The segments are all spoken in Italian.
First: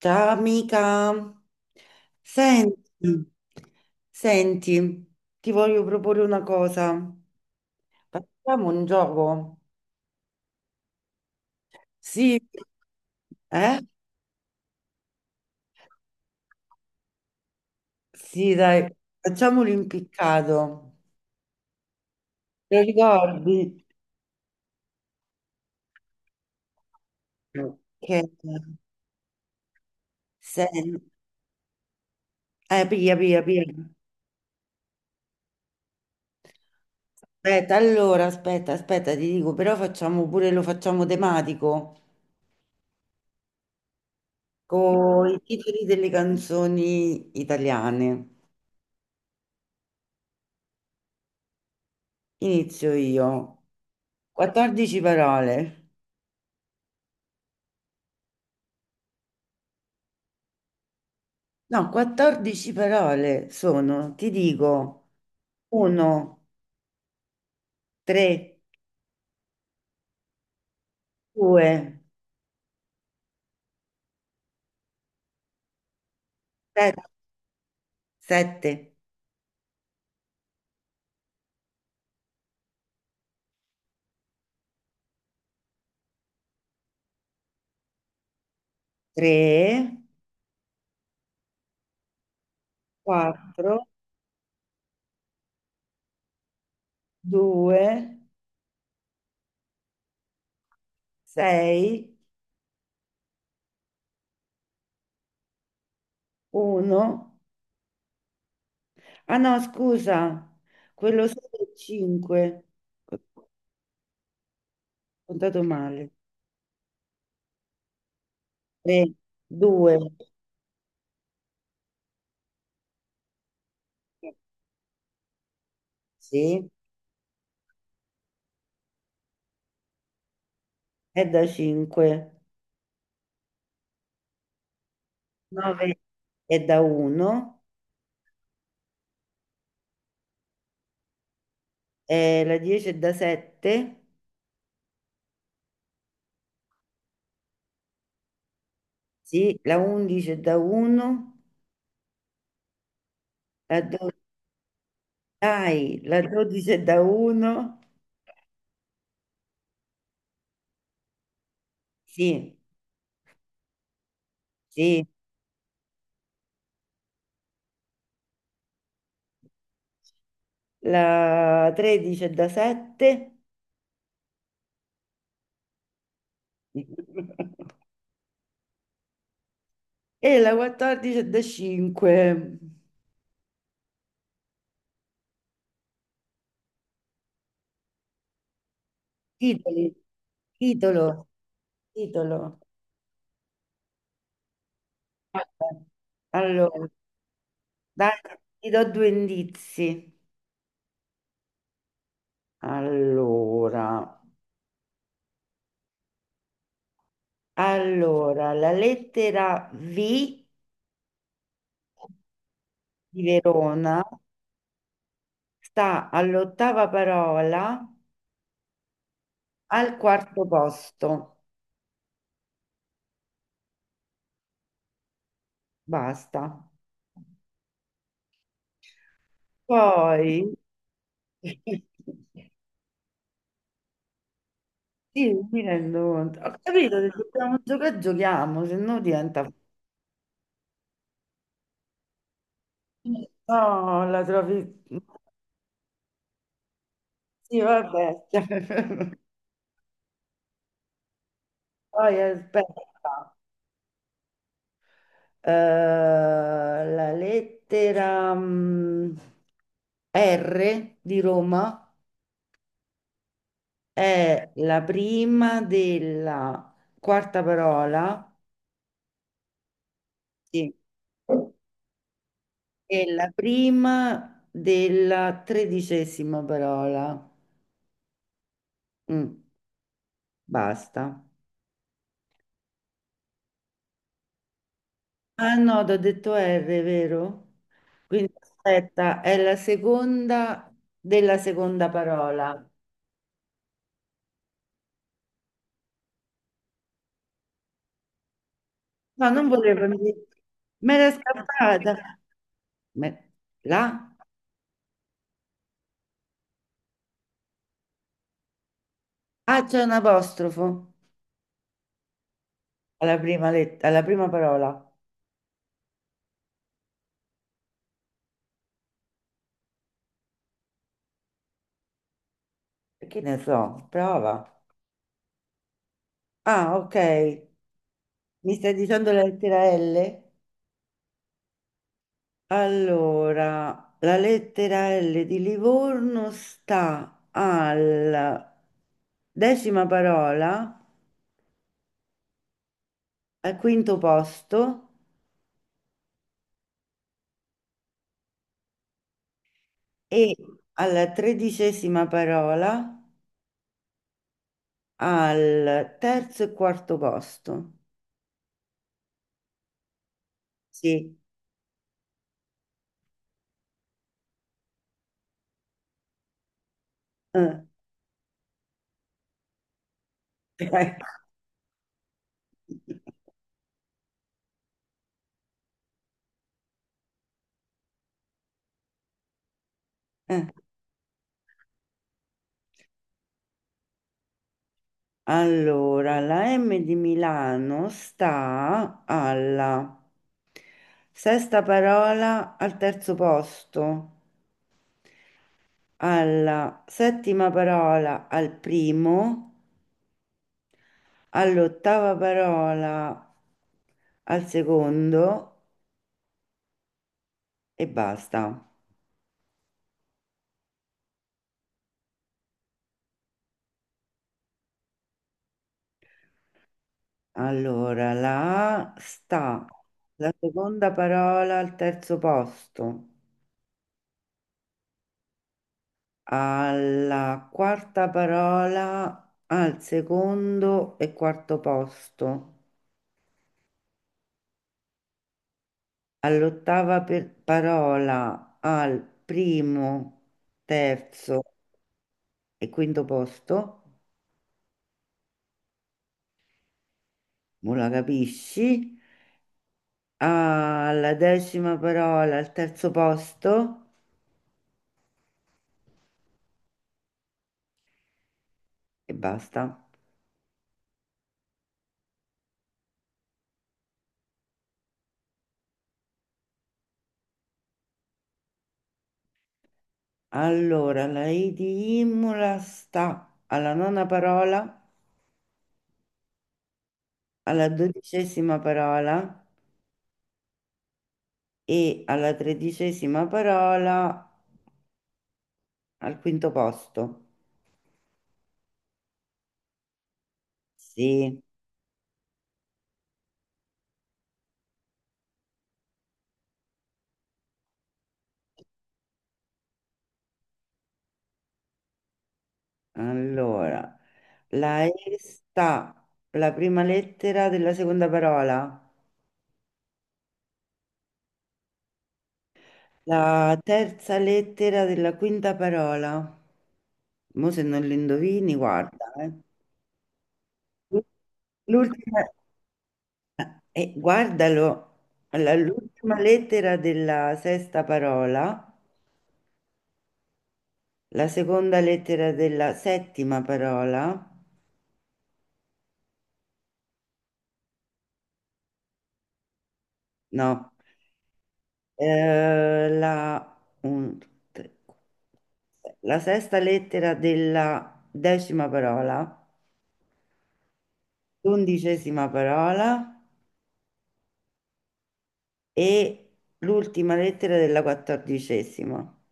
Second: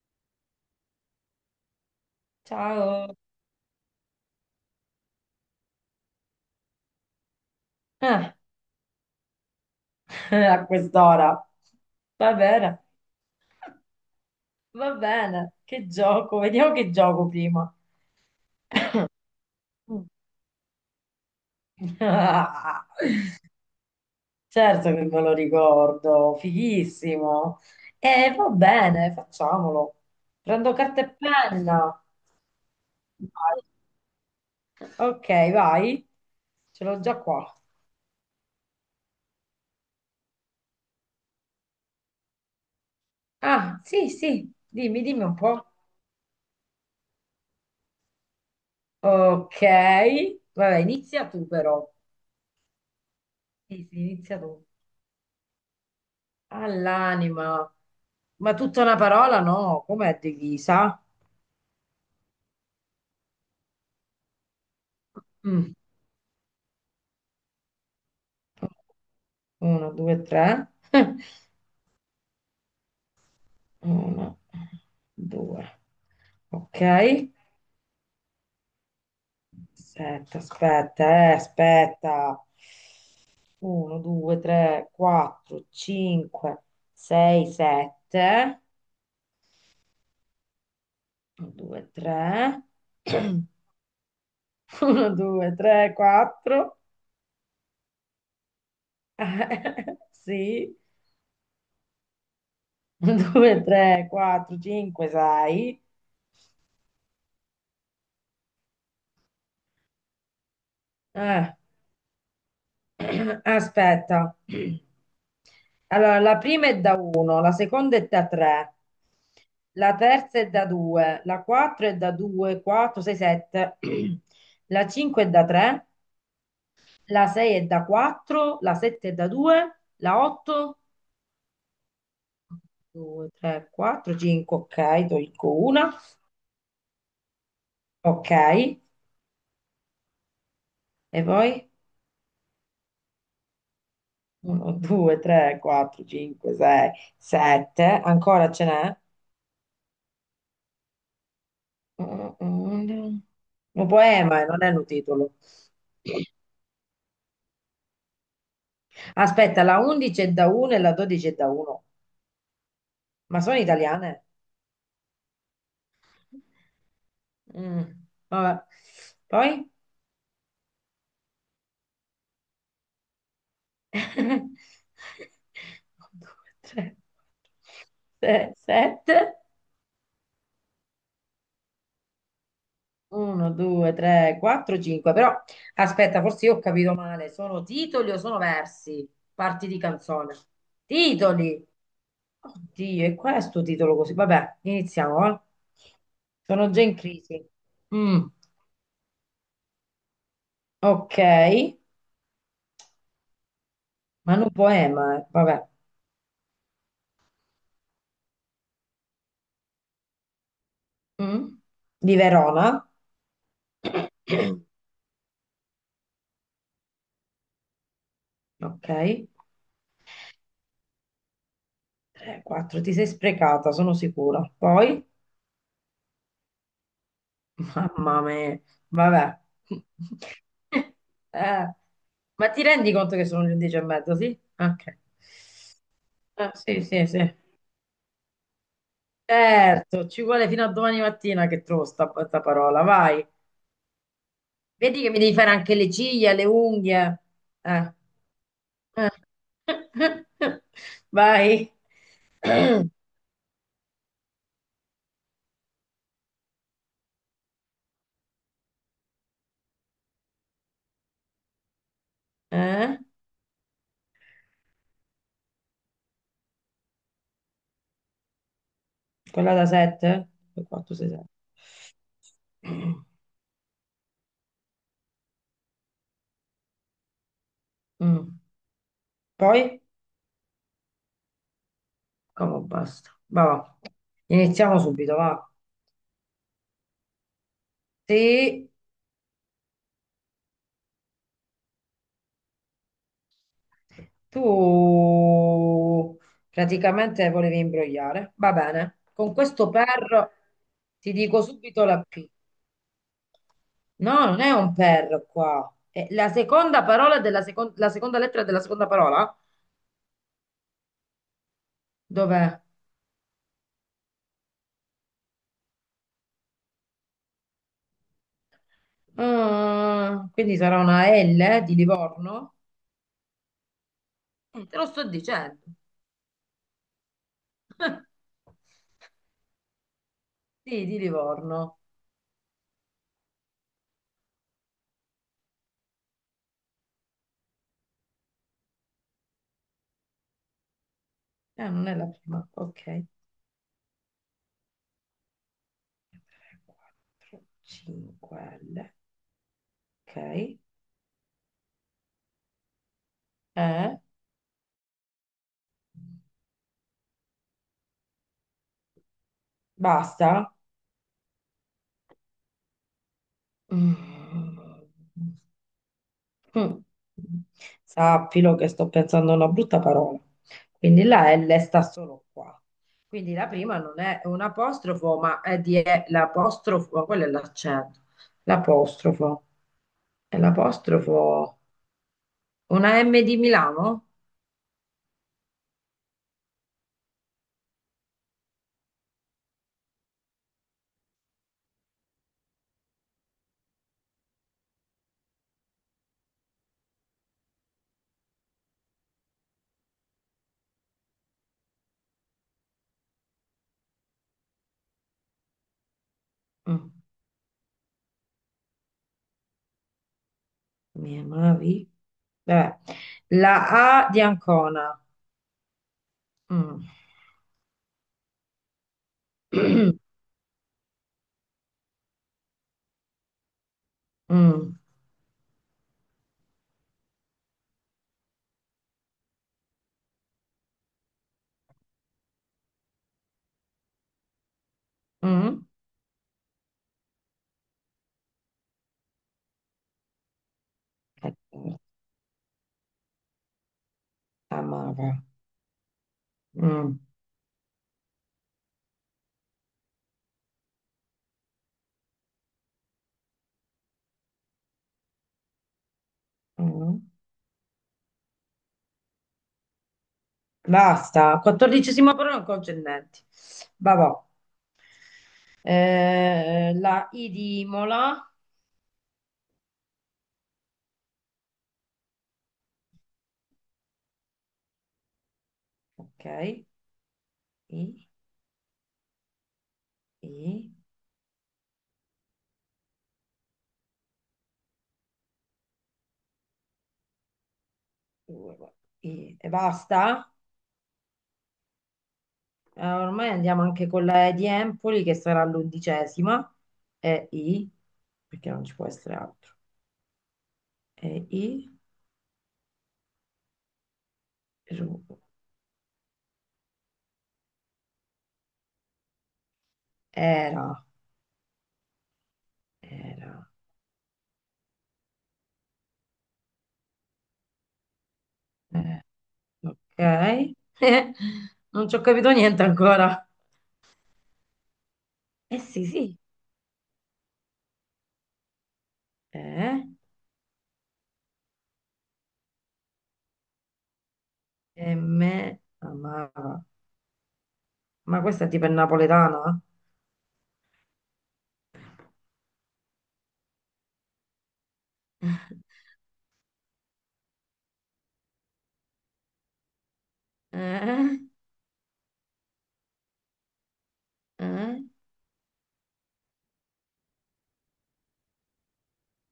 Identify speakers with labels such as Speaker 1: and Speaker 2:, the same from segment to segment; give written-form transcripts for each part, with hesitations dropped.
Speaker 1: Ciao amica, senti,
Speaker 2: Ciao.
Speaker 1: senti, ti voglio proporre una cosa.
Speaker 2: Ah,
Speaker 1: Facciamo un gioco?
Speaker 2: a quest'ora. Va
Speaker 1: Sì,
Speaker 2: bene,
Speaker 1: eh?
Speaker 2: va bene. Che gioco? Vediamo che gioco prima.
Speaker 1: Sì, dai, facciamo
Speaker 2: Mm.
Speaker 1: l'impiccato. Ti
Speaker 2: Ah,
Speaker 1: ricordi?
Speaker 2: certo che me lo ricordo, fighissimo.
Speaker 1: Che...
Speaker 2: E va bene, facciamolo. Prendo
Speaker 1: sen-
Speaker 2: carta e penna.
Speaker 1: Pia, pia,
Speaker 2: Vai.
Speaker 1: pia.
Speaker 2: Ok, vai. Ce l'ho già qua.
Speaker 1: Aspetta, allora, aspetta, aspetta, ti dico, però facciamo pure, lo facciamo tematico,
Speaker 2: Ah, sì, sì. Dimmi, dimmi
Speaker 1: con
Speaker 2: un
Speaker 1: i
Speaker 2: po'.
Speaker 1: titoli delle canzoni italiane.
Speaker 2: Ok. Vabbè, inizia tu però.
Speaker 1: Inizio io.
Speaker 2: Sì, sì, inizia tu.
Speaker 1: 14 parole.
Speaker 2: All'anima. Ma tutta una parola? No, com'è divisa?
Speaker 1: No, 14 parole sono, ti dico,
Speaker 2: Mm.
Speaker 1: 1, 3,
Speaker 2: Uno, due, tre.
Speaker 1: 2,
Speaker 2: Uno, due. Ok.
Speaker 1: 7,
Speaker 2: Aspetta, aspetta, aspetta. Uno, due, tre, quattro, cinque, sei, sette.
Speaker 1: 3,
Speaker 2: Uno, due, tre.
Speaker 1: 4,
Speaker 2: Uno, due, tre, quattro.
Speaker 1: 2,
Speaker 2: Sì.
Speaker 1: 6,
Speaker 2: Uno, due, tre, quattro, cinque, sei.
Speaker 1: 1. Ah no, scusa, quello solo
Speaker 2: Eh,
Speaker 1: è 5. Ho
Speaker 2: aspetta.
Speaker 1: contato male.
Speaker 2: Allora, la prima è da 1, la seconda è da 3,
Speaker 1: 3,
Speaker 2: la
Speaker 1: 2,
Speaker 2: terza è da 2, la 4 è da 2, 4, 6, 7, la 5 è da 3,
Speaker 1: sì,
Speaker 2: la 6 è da 4, la 7 è da 2, la 8,
Speaker 1: è da 5,
Speaker 2: 2, 3, 4, 5, ok, tolgo una,
Speaker 1: 9 è da 1.
Speaker 2: ok, e poi
Speaker 1: La 10 è da 7,
Speaker 2: 1, 2, 3, 4, 5, 6, 7, ancora ce n'è?
Speaker 1: sì, la 11 è da 1,
Speaker 2: Un
Speaker 1: la
Speaker 2: un
Speaker 1: 12,
Speaker 2: poema, non è un titolo.
Speaker 1: dai, la 12 è da 1,
Speaker 2: Aspetta, la 11 è da 1 e la 12 è da 1.
Speaker 1: sì,
Speaker 2: Ma sono italiane?
Speaker 1: sì,
Speaker 2: Mm, vabbè. Poi?
Speaker 1: la 13 è da 7
Speaker 2: 1, 2, 3, 7.
Speaker 1: e la 14 è da 5.
Speaker 2: 1, 2, 3, 4, 5. Però aspetta, forse io ho capito male. Sono titoli o sono versi? Parti di
Speaker 1: Titoli,
Speaker 2: canzone.
Speaker 1: titolo,
Speaker 2: Titoli.
Speaker 1: titolo.
Speaker 2: Oddio, e qual è sto titolo così? Vabbè, iniziamo, va?
Speaker 1: Vabbè. Allora,
Speaker 2: Sono già in crisi.
Speaker 1: dai,
Speaker 2: Mm,
Speaker 1: ti do due indizi.
Speaker 2: ok,
Speaker 1: Allora,
Speaker 2: Manu Poema, vabbè.
Speaker 1: allora, la lettera V
Speaker 2: Mm, di Verona,
Speaker 1: di Verona sta all'ottava parola,
Speaker 2: ok.
Speaker 1: al quarto posto.
Speaker 2: 3, 4, ti sei sprecata, sono sicura. Poi,
Speaker 1: Basta.
Speaker 2: mamma mia, vabbè.
Speaker 1: Poi,
Speaker 2: Eh, ma
Speaker 1: sì,
Speaker 2: ti rendi conto che sono le 10 e mezzo, sì? Ok.
Speaker 1: mi rendo conto. Ho
Speaker 2: Sì,
Speaker 1: capito
Speaker 2: sì,
Speaker 1: che se
Speaker 2: sì.
Speaker 1: dobbiamo giocare, giochiamo, se no diventa...
Speaker 2: Certo, ci vuole fino a domani mattina che trovo sta parola, vai.
Speaker 1: No, la trovi...
Speaker 2: Vedi che mi devi fare anche le ciglia, le unghie.
Speaker 1: Sì,
Speaker 2: Eh,
Speaker 1: vabbè.
Speaker 2: eh. Vai.
Speaker 1: Poi aspetta. La lettera R di Roma.
Speaker 2: Eh?
Speaker 1: È la prima della quarta parola.
Speaker 2: Quella da 7?
Speaker 1: Sì.
Speaker 2: 4, 6, 7.
Speaker 1: E la prima della tredicesima parola. Mm,
Speaker 2: Poi?
Speaker 1: basta.
Speaker 2: Come basta. Va, va. Iniziamo subito, va.
Speaker 1: Ah no, ti ho detto R, vero? Quindi
Speaker 2: Sì,
Speaker 1: aspetta, è la seconda della seconda parola.
Speaker 2: tu praticamente volevi imbrogliare. Va bene.
Speaker 1: No,
Speaker 2: Con
Speaker 1: non
Speaker 2: questo
Speaker 1: volevo dire.
Speaker 2: per
Speaker 1: Me l'è
Speaker 2: ti dico subito la
Speaker 1: scappata.
Speaker 2: P.
Speaker 1: Me- La?
Speaker 2: No, non è un per qua. È la seconda parola della secon- la seconda lettera della seconda parola?
Speaker 1: Ah, c'è un apostrofo
Speaker 2: Dov'è?
Speaker 1: alla prima, alla prima parola.
Speaker 2: Ah, quindi sarà una L di Livorno?
Speaker 1: Che ne so, prova.
Speaker 2: Mm. Te lo sto dicendo.
Speaker 1: Ah, ok. Mi stai dicendo la lettera L?
Speaker 2: Sì, di Livorno.
Speaker 1: Allora, la lettera L di Livorno sta alla decima parola,
Speaker 2: Non è la prima. Ok. 3,
Speaker 1: al quinto posto
Speaker 2: 4, 5 L. Ok.
Speaker 1: e alla tredicesima parola,
Speaker 2: Eh,
Speaker 1: al terzo e quarto posto.
Speaker 2: basta.
Speaker 1: Sì.
Speaker 2: Mm. Mm.
Speaker 1: Eh.
Speaker 2: Sappilo che sto pensando a una brutta parola. Quindi la L sta solo qua. Quindi la prima non è un apostrofo, ma è di è l'apostrofo, ma quello è l'accento. L'apostrofo. È
Speaker 1: Eh.
Speaker 2: l'apostrofo. Una M di Milano?
Speaker 1: Allora, la M di Milano sta alla sesta parola al terzo posto, alla settima parola al primo, all'ottava parola al secondo
Speaker 2: Mm.
Speaker 1: e basta.
Speaker 2: Mi amavi? Vabbè. La A di Ancona. Mm.
Speaker 1: Allora, la A sta, la seconda parola al terzo posto,
Speaker 2: Mm.
Speaker 1: alla quarta parola, al secondo e quarto posto,
Speaker 2: Mm.
Speaker 1: all'ottava parola, al primo, terzo
Speaker 2: Ecco,
Speaker 1: e quinto posto,
Speaker 2: amava. Mm.
Speaker 1: non la capisci, alla decima parola, al terzo posto
Speaker 2: Mm.
Speaker 1: e basta.
Speaker 2: Basta, quattordicesima parola non concernenti. Vabbò. La I di Imola.
Speaker 1: Allora, la I di Imola sta alla nona parola,
Speaker 2: Ok.
Speaker 1: alla
Speaker 2: I,
Speaker 1: dodicesima parola
Speaker 2: I,
Speaker 1: e alla tredicesima parola, al quinto posto.
Speaker 2: I. E basta.
Speaker 1: Sì,
Speaker 2: Ormai andiamo anche con la E di Empoli che sarà l'undicesima. E I, perché non ci può essere altro. E I,
Speaker 1: allora, la E
Speaker 2: Ru-
Speaker 1: sta la prima lettera della seconda parola,
Speaker 2: era, era.
Speaker 1: la terza lettera della quinta parola. Mo se non lo indovini,
Speaker 2: Eh,
Speaker 1: guarda, eh.
Speaker 2: ok. Non ci ho
Speaker 1: L'ultima,
Speaker 2: capito niente ancora.
Speaker 1: guardalo, allora,
Speaker 2: Eh sì, sì.
Speaker 1: l'ultima lettera della sesta parola,
Speaker 2: Eh.
Speaker 1: la seconda lettera della settima parola,
Speaker 2: E me amava. Ma questa è tipo è napoletana?
Speaker 1: no. Un, due, tre, quattro, sei. La sesta lettera della decima parola,
Speaker 2: Eh?
Speaker 1: l'undicesima parola
Speaker 2: Eh?
Speaker 1: e l'ultima lettera della quattordicesima.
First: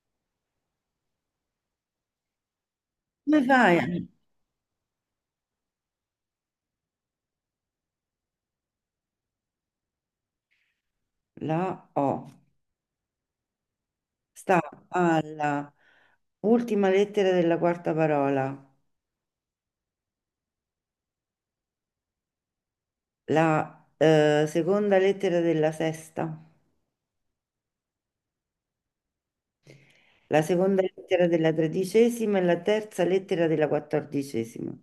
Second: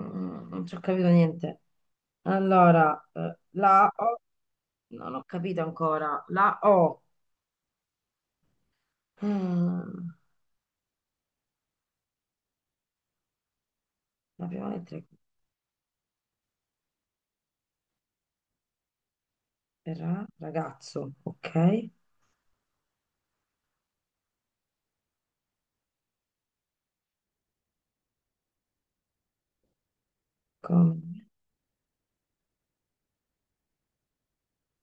Speaker 2: Mm, non ci ho capito niente. Allora,
Speaker 1: Come
Speaker 2: la
Speaker 1: fai?
Speaker 2: O, no, non ho capito ancora. La O, mm,
Speaker 1: La O
Speaker 2: la
Speaker 1: sta
Speaker 2: prima lettera
Speaker 1: alla ultima lettera della quarta parola,
Speaker 2: è Ra, ragazzo, ok?
Speaker 1: la seconda lettera della sesta, la seconda lettera
Speaker 2: Come-
Speaker 1: della tredicesima e la terza lettera della quattordicesima.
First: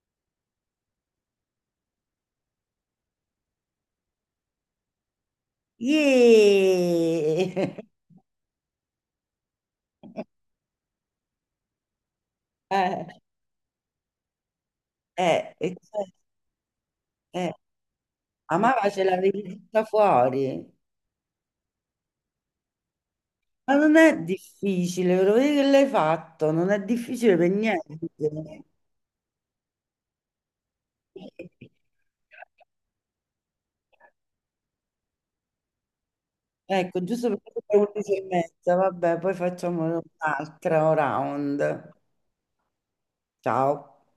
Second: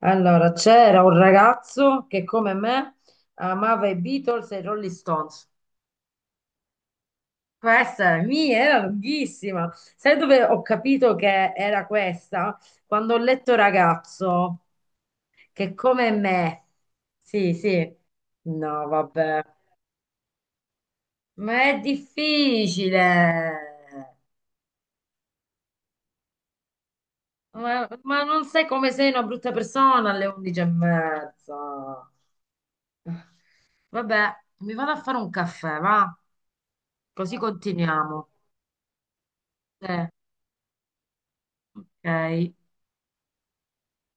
Speaker 2: Allora, c'era un ragazzo che come me amava i Beatles e i Rolling Stones.
Speaker 1: Yeee!
Speaker 2: Questa mi era lunghissima. Sai dove ho capito che era questa?
Speaker 1: Eh,
Speaker 2: Quando ho letto ragazzo, che
Speaker 1: E cioè,
Speaker 2: come me.
Speaker 1: eh,
Speaker 2: Sì, sì. No,
Speaker 1: amava ce
Speaker 2: vabbè.
Speaker 1: l'avevi tutta fuori.
Speaker 2: Ma è
Speaker 1: Ma non
Speaker 2: difficile.
Speaker 1: è difficile, ve lo vedi che l'hai fatto, non è difficile per
Speaker 2: Ma,
Speaker 1: niente.
Speaker 2: ma non sai come sei una brutta persona alle 11 e mezza. Vabbè, mi vado a fare un caffè, va?
Speaker 1: Ecco, giusto
Speaker 2: Così
Speaker 1: perché sono le 11 e
Speaker 2: continuiamo.
Speaker 1: mezza, vabbè, poi facciamo
Speaker 2: Eh,
Speaker 1: un'altra round.
Speaker 2: ok.
Speaker 1: Ciao.